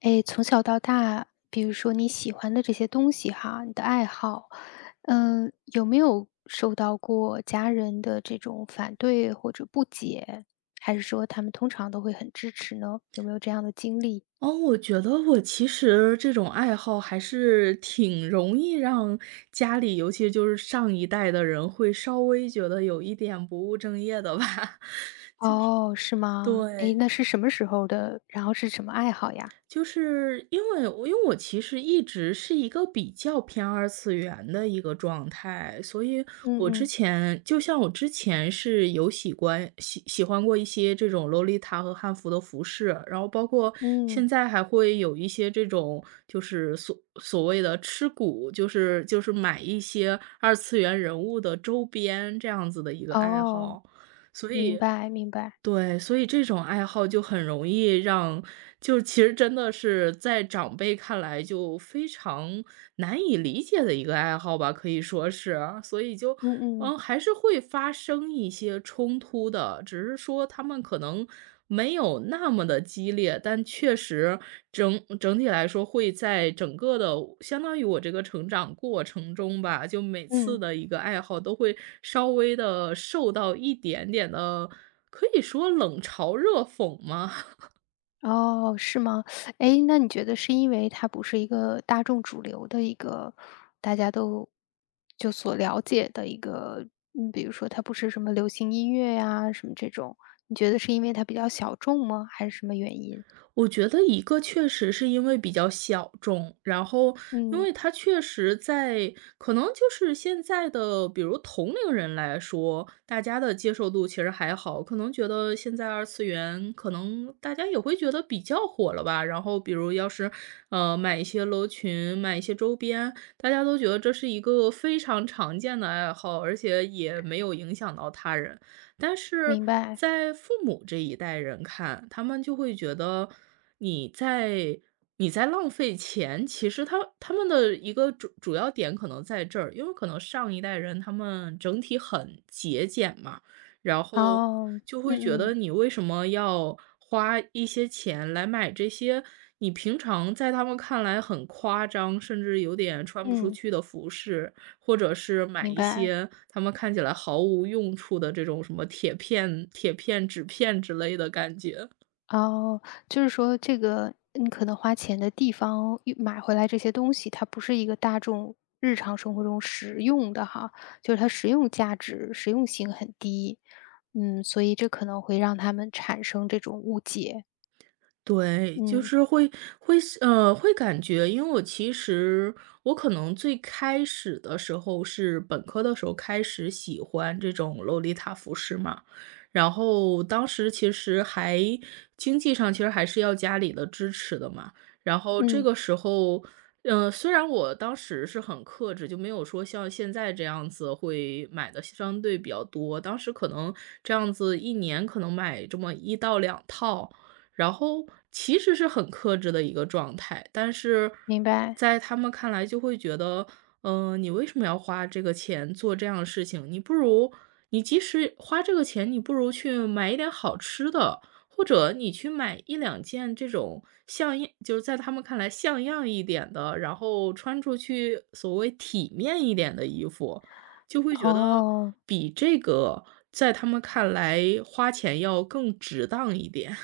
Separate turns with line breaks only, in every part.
哎，从小到大，比如说你喜欢的这些东西哈，你的爱好，有没有受到过家人的这种反对或者不解？还是说他们通常都会很支持呢？有没有这样的经历？
哦，我觉得我其实这种爱好还是挺容易让家里，尤其就是上一代的人会稍微觉得有一点不务正业的吧。
哦，是吗？哎，
对。
那是什么时候的？然后是什么爱好呀？
就是因为我其实一直是一个比较偏二次元的一个状态，所以
嗯
我之
嗯
前是有喜欢过一些这种洛丽塔和汉服的服饰，然后包括现
嗯，
在还会有一些这种就是所谓的吃谷，就是买一些二次元人物的周边这样子的一个爱
哦，
好，所
明
以
白明白，
对，所以这种爱好就很容易让就其实真的是在长辈看来就非常难以理解的一个爱好吧，可以说是。所以就，
嗯嗯
嗯，还是会发生一些冲突的，只是说他们可能没有那么的激烈，但确实整体来说会在整个的相当于我这个成长过程中吧，就每次
嗯。
的一个爱好都会稍微的受到一点点的可以说冷嘲热讽吗？
哦，是吗？哎，那你觉得是因为它不是一个大众主流的一个大家都就所了解的一个比如说它不是什么流行音乐呀，什么这种，你觉得是因为它比较小众吗？还是什么原因？
我觉得一个确实是因为比较小众，然后因
嗯，
为它确实在可能就是现在的，比如同龄人来说，大家的接受度其实还好，可能觉得现在二次元可能大家也会觉得比较火了吧。然后比如要是买一些楼群，买一些周边，大家都觉得这是一个非常常见的爱好，而且也没有影响到他人。但是
明白。
在父母这一代人看，他们就会觉得你在你在浪费钱。其实他们的一个主要点可能在这儿，因为可能上一代人他们整体很节俭嘛，然后
哦，
就会觉
嗯
得
嗯，
你为什么要花一些钱来买这些你平常在他们看来很夸张，甚至有点穿不出
嗯，
去的服饰，或者是买
明
一
白。
些他们看起来毫无用处的这种什么铁片、铁片、纸片之类的感觉。
哦，就是说这个你可能花钱的地方，买回来这些东西，它不是一个大众日常生活中实用的哈，就是它实用价值、实用性很低，嗯，所以这可能会让他们产生这种误解，
对，就
嗯
是会感觉因为我其实我可能最开始的时候是本科的时候开始喜欢这种洛丽塔服饰嘛，然后当时其实还经济上其实还是要家里的支持的嘛，然后这
嗯，
个时候，嗯虽然我当时是很克制，就没有说像现在这样子会买的相对比较多，当时可能这样子一年可能买这么一到两套。然后其实是很克制的一个状态，但是
明白，
在他们看来就会觉得，嗯，你为什么要花这个钱做这样的事情？你不如你即使花这个钱，你不如去买一点好吃的，或者你去买一两件这种像样，就是在他们看来像样一点的，然后穿出去所谓体面一点的衣服，就会觉得
哦。
比这个在他们看来花钱要更值当一点。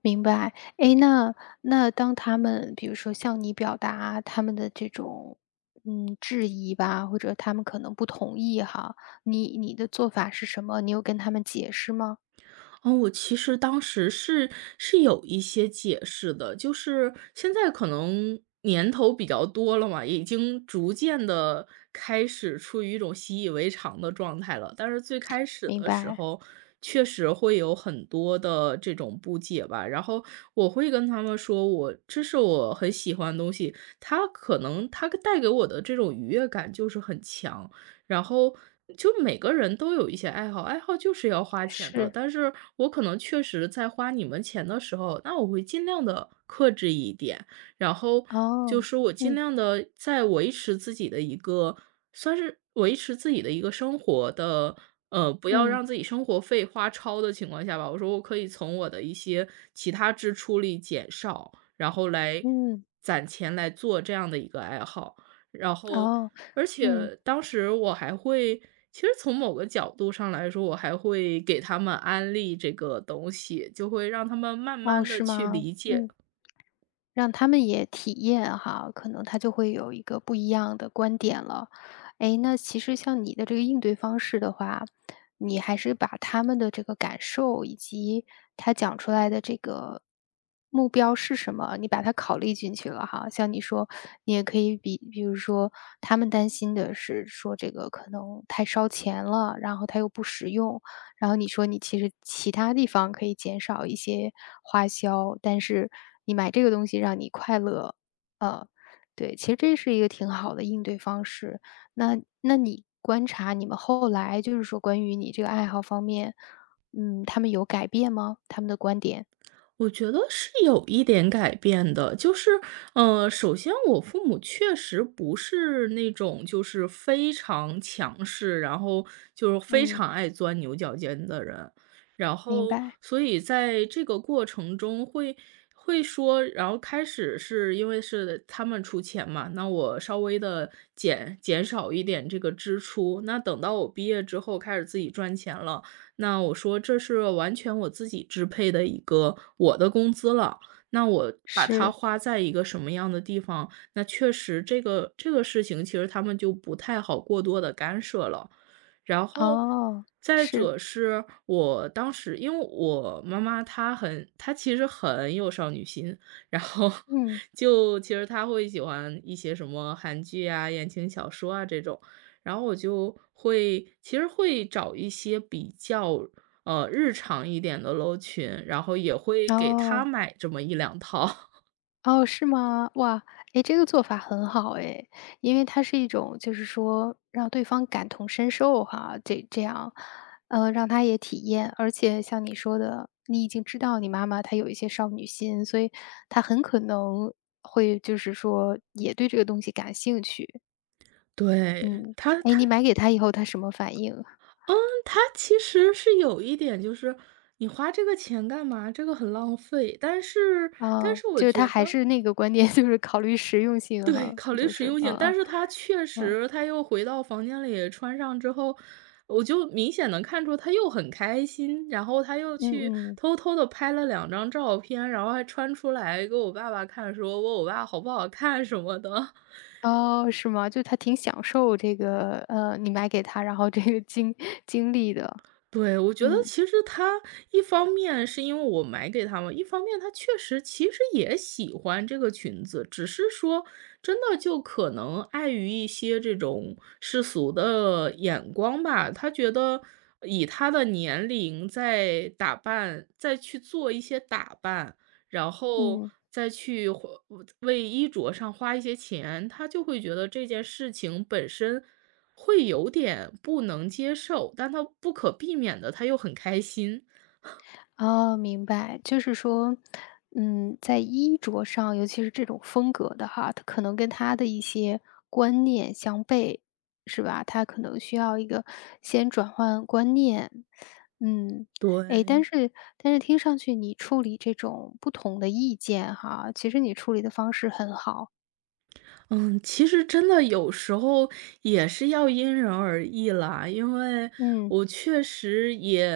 明白，诶，那当他们比如说向你表达他们的这种，质疑吧，或者他们可能不同意哈，你的做法是什么？你有跟他们解释吗？
哦，我其实当时是有一些解释的，就是现在可能年头比较多了嘛，已经逐渐的开始处于一种习以为常的状态了。但是最开始
明
的时
白，
候，确实会有很多的这种不解吧，然后我会跟他们说我这是我很喜欢的东西，它可能它带给我的这种愉悦感就是很强，然后就每个人都有一些爱好，爱好就是要花钱的。
是，
但是我可能确实在花你们钱的时候，那我会尽量的克制一点，然后就
哦，
是我尽
嗯
量的在维持自己的一个，算是维持自己的一个生活的。不要
嗯
让自己生活费花超的情况下吧，我说我可以从我的一些其他支出里减少，然后来
嗯，
攒钱来做这样的一个爱好。然后，
哦，
而
嗯，
且当时我还会其实从某个角度上来说，我还会给他们安利这个东西，就会让他们慢
哦，
慢的
是
去
吗？
理解
嗯。让他们也体验哈，可能他就会有一个不一样的观点了。哎，那其实像你的这个应对方式的话，你还是把他们的这个感受以及他讲出来的这个目标是什么，你把它考虑进去了哈。像你说，你也可以比如说他们担心的是说这个可能太烧钱了，然后它又不实用，然后你说你其实其他地方可以减少一些花销，但是你买这个东西让你快乐，呃，对，其实这是一个挺好的应对方式。那你观察你们后来就是说关于你这个爱好方面，嗯，他们有改变吗？他们的观点？
我觉得是有一点改变的，就是，首先我父母确实不是那种就是非常强势，然后就是非
嗯，
常爱钻牛角尖的人，然
明
后
白，
所以在这个过程中会说，然后开始是因为是他们出钱嘛，那我稍微的减少一点这个支出，那等到我毕业之后开始自己赚钱了。那我说这是完全我自己支配的一个我的工资了，那我把它
是，
花在一个什么样的地方，那确实这个事情其实他们就不太好过多的干涉了。然后
哦，
再
是，
者是我当时因为我妈妈她其实很有少女心，然后
嗯，
就其实她会喜欢一些什么韩剧啊、言情小说啊这种，然后我就会其实会找一些比较，日常一点的楼裙，然后也会给他
哦。
买这么一两套。
哦，是吗？哇，诶，这个做法很好诶，因为它是一种就是说让对方感同身受哈，这样，让他也体验。而且像你说的，你已经知道你妈妈她有一些少女心，所以她很可能会就是说也对这个东西感兴趣。
对，
嗯，
他
诶，
他
你买给她以后她什么反应啊？
嗯，他其实是有一点就是你花这个钱干嘛？这个很浪费。但是但
啊，
是我
就是她
觉
还
得
是那个观点，就是考虑实用性
对，
哈，
考虑
就
实
是，
用
嗯
性，但
嗯，
是他确实他又回到房间里穿上之后，我就明显能看出他又很开心，然后他又
嗯
去
嗯。
偷偷的拍了两张照片，然后还穿出来给我爸爸看，说我爸好不好看什么的。
哦，是吗？就他挺享受这个，你买给他，然后这个经历的。
对，我觉得
嗯，
其实他一方面是因为我买给他们，一方面他确实其实也喜欢这个裙子，只是说真的就可能碍于一些这种世俗的眼光吧，他觉得以他的年龄再打扮，再去做一些打扮，然后
嗯。
再去花为衣着上花一些钱，他就会觉得这件事情本身。会有点不能接受，但他不可避免的，他又很开心。
哦，明白。就是说，嗯，在衣着上，尤其是这种风格的哈，他可能跟他的一些观念相悖，是吧？他可能需要一个先转换观念。嗯，诶，但
对。
是但是听上去你处理这种不同的意见哈，其实你处理的方式很好。
嗯，其实真的有时候也是要因人而异啦，因为
嗯，
我确实也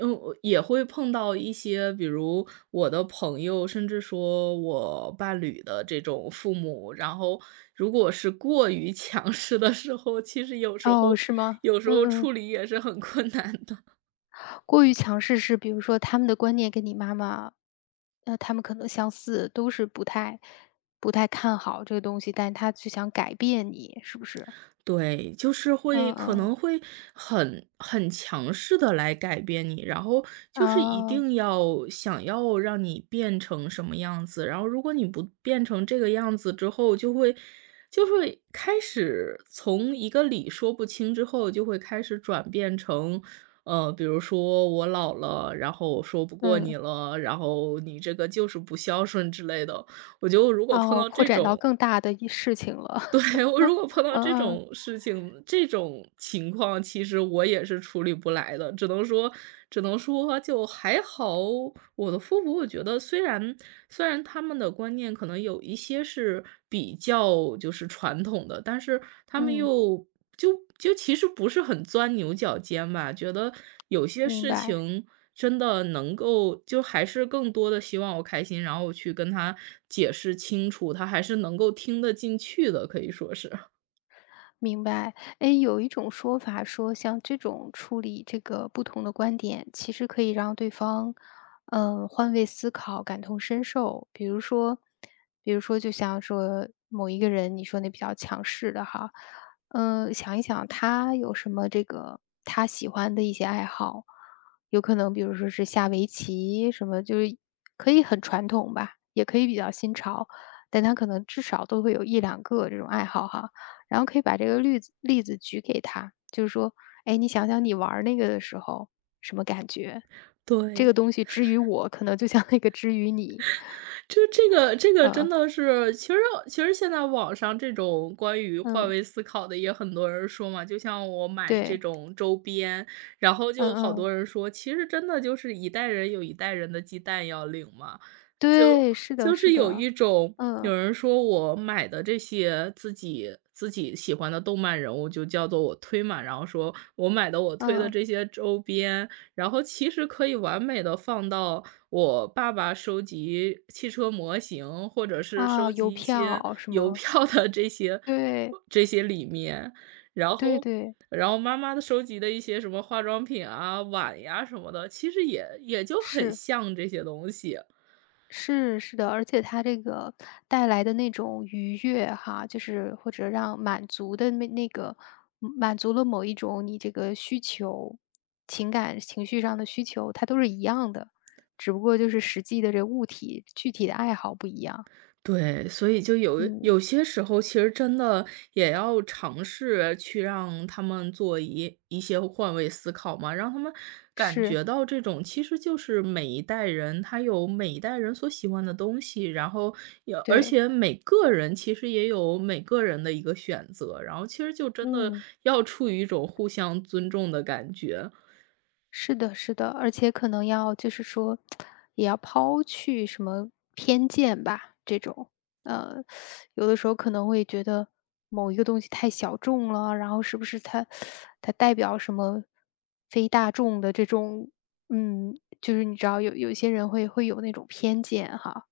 因也会碰到一些，比如我的朋友，甚至说我伴侣的这种父母，然后如果是过于 强势的时候，其实有时
哦，
候
是吗？
有时候
嗯嗯。
处理也是很困难的。
过于强势是比如说他们的观念跟你妈妈，他们可能相似，都是不太看好这个东西，但他就想改变你，是不是？
对，就是会
嗯
可
嗯，
能会很很强势的来改变你，然后就是一
啊
定要想要让你变成什么样子，然后如果你不变成这个样子之后，就会开始从一个理说不清之后，就会开始转变成，比如说我老了，然后我说不过你
嗯，
了，然后你这个就是不孝顺之类的。我觉得我如果碰
哦，
到
扩
这
展到
种
更大的一事情了。
对，我如果碰到
嗯
这
嗯，
种事情，这种情况，其实我也是处理不来的，只能说就还好。我的父母，我觉得虽然他们的观念可能有一些是比较就是传统的，但是他们
嗯，
又就其实不是很钻牛角尖吧，觉得有些
明
事
白。
情真的能够就还是更多的希望我开心，然后我去跟他解释清楚，他还是能够听得进去的，可以说是，
明白，哎，有一种说法说，像这种处理这个不同的观点，其实可以让对方，嗯，换位思考，感同身受。比如说，比如说，就像说某一个人，你说那比较强势的哈，嗯，想一想他有什么这个他喜欢的一些爱好，有可能比如说是下围棋什么，就是可以很传统吧，也可以比较新潮，但他可能至少都会有一两个这种爱好哈。然后可以把这个例子举给他，就是说，哎，你想想你玩儿那个的时候什么感觉？这
对。
个东西之于我，可能就像那个之于你，
就这个真
嗯
的是，其实现在网上这种关于换
嗯，
位思考的也很多人说嘛，就像我买这
对，
种周边，然后就
嗯
好
嗯，
多人说，其实真的就是一代人有一代人的鸡蛋要领嘛，就
对，是的，
就
是
是有
的，
一种
嗯
有人说我买的这些自己喜欢的动漫人物就叫做我推嘛，然后说我买的我推的
嗯，
这些周边，然后其实可以完美的放到我爸爸收集汽车模型，或者是
啊，
收
邮
集一些
票 什
邮
么，
票的这些
对
这些里面。然
对
后
对，
然后妈妈的收集的一些什么化妆品啊、碗呀什么的，其实也就很
是。
像这些东西。
是，是的，而且它这个带来的那种愉悦哈，就是或者让满足的那个满足了某一种你这个需求，情感情绪上的需求，它都是一样的，只不过就是实际的这物体具体的爱好不一样。
对，所以就
嗯，
有些时候其实真的也要尝试去让他们做一些换位思考嘛，让他们感
是，
觉到这种其实就是每一代人他有每一代人所喜欢的东西，然后也而
对，
且每个人其实也有每个人的一个选择，然后其实就真的
嗯。
要处于一种互相尊重的感觉。
是的，是的，而且可能要就是说，也要抛去什么偏见吧，这种，呃，有的时候可能会觉得某一个东西太小众了，然后是不是它代表什么非大众的这种，嗯，就是你知道有一些人会有那种偏见哈，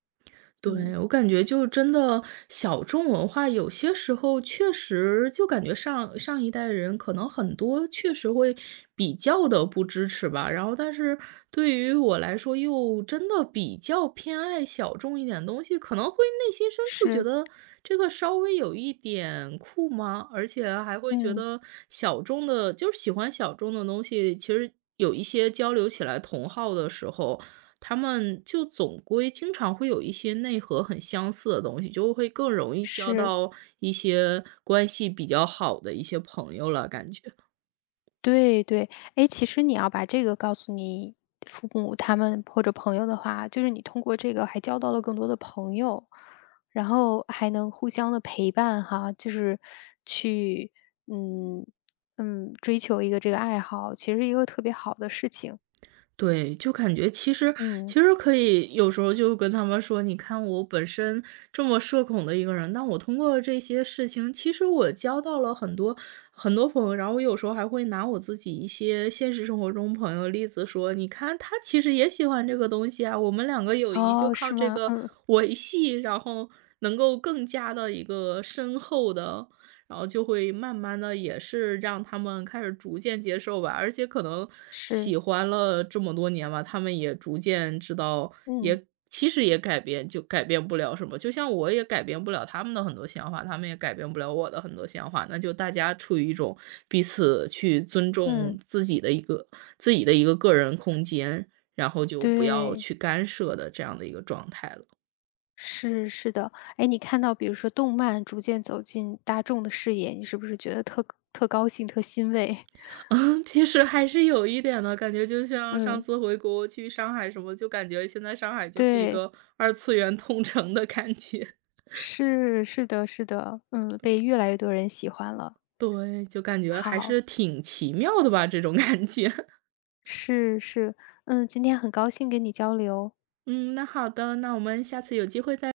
嗯，
对，我感觉就真的小众文化，有些时候确实就感觉上一代人可能很多确实会比较的不支持吧，然后但是对于我来说又真的比较偏爱小众一点的东西，可能会内心深处觉
是，
得这个稍微有一点酷吗？而且还会觉
嗯，
得小众的，就是喜欢小众的东西，其实有一些交流起来同好的时候。他们就总归经常会有一些内核很相似的东西，就会更容易交
是。
到一些关系比较好的一些朋友了，感觉。
对对，哎，其实你要把这个告诉你父母他们或者朋友的话，就是你通过这个还交到了更多的朋友，然后还能互相的陪伴哈，就是去嗯追求一个这个爱好，其实一个特别好的事情。
对，就感觉其
嗯，
实可以有时候就跟他们说，你看我本身这么社恐的一个人，但我通过这些事情，其实我交到了很多朋友，然后我有时候还会拿我自己一些现实生活中朋友例子说，你看他其实也喜欢这个东西啊，我们两个友谊就
哦，
靠
是
这
吗？
个
嗯，
维系，然后能够更加的一个深厚的然后就会慢慢的，也是让他们开始逐渐接受吧。而且可能
是，
喜欢了这么多年吧，他们也逐渐知道，
嗯
也其实也改变就改变不了什么。就像我也改变不了他们的很多想法，他们也改变不了我的很多想法，那就大家处于一种彼此去尊重
嗯，
自己的一个自己的一个个人空间，然后就不要
对，
去干涉的这样的一个状态了。
是是的。哎，你看到比如说动漫逐渐走进大众的视野，你是不是觉得特高兴、特欣慰？
嗯，其实还是有一点的，感觉就像上
嗯，
次回国去上海什么，就感觉现在上海就是一
对，
个二次元通城的感觉。
是是的是的，嗯，被越来越多人喜欢了。
对，就感觉还是
好，
挺奇妙的吧，这种感觉。
是是，嗯，今天很高兴跟你交流。
嗯，那好的，那我们下次有机会再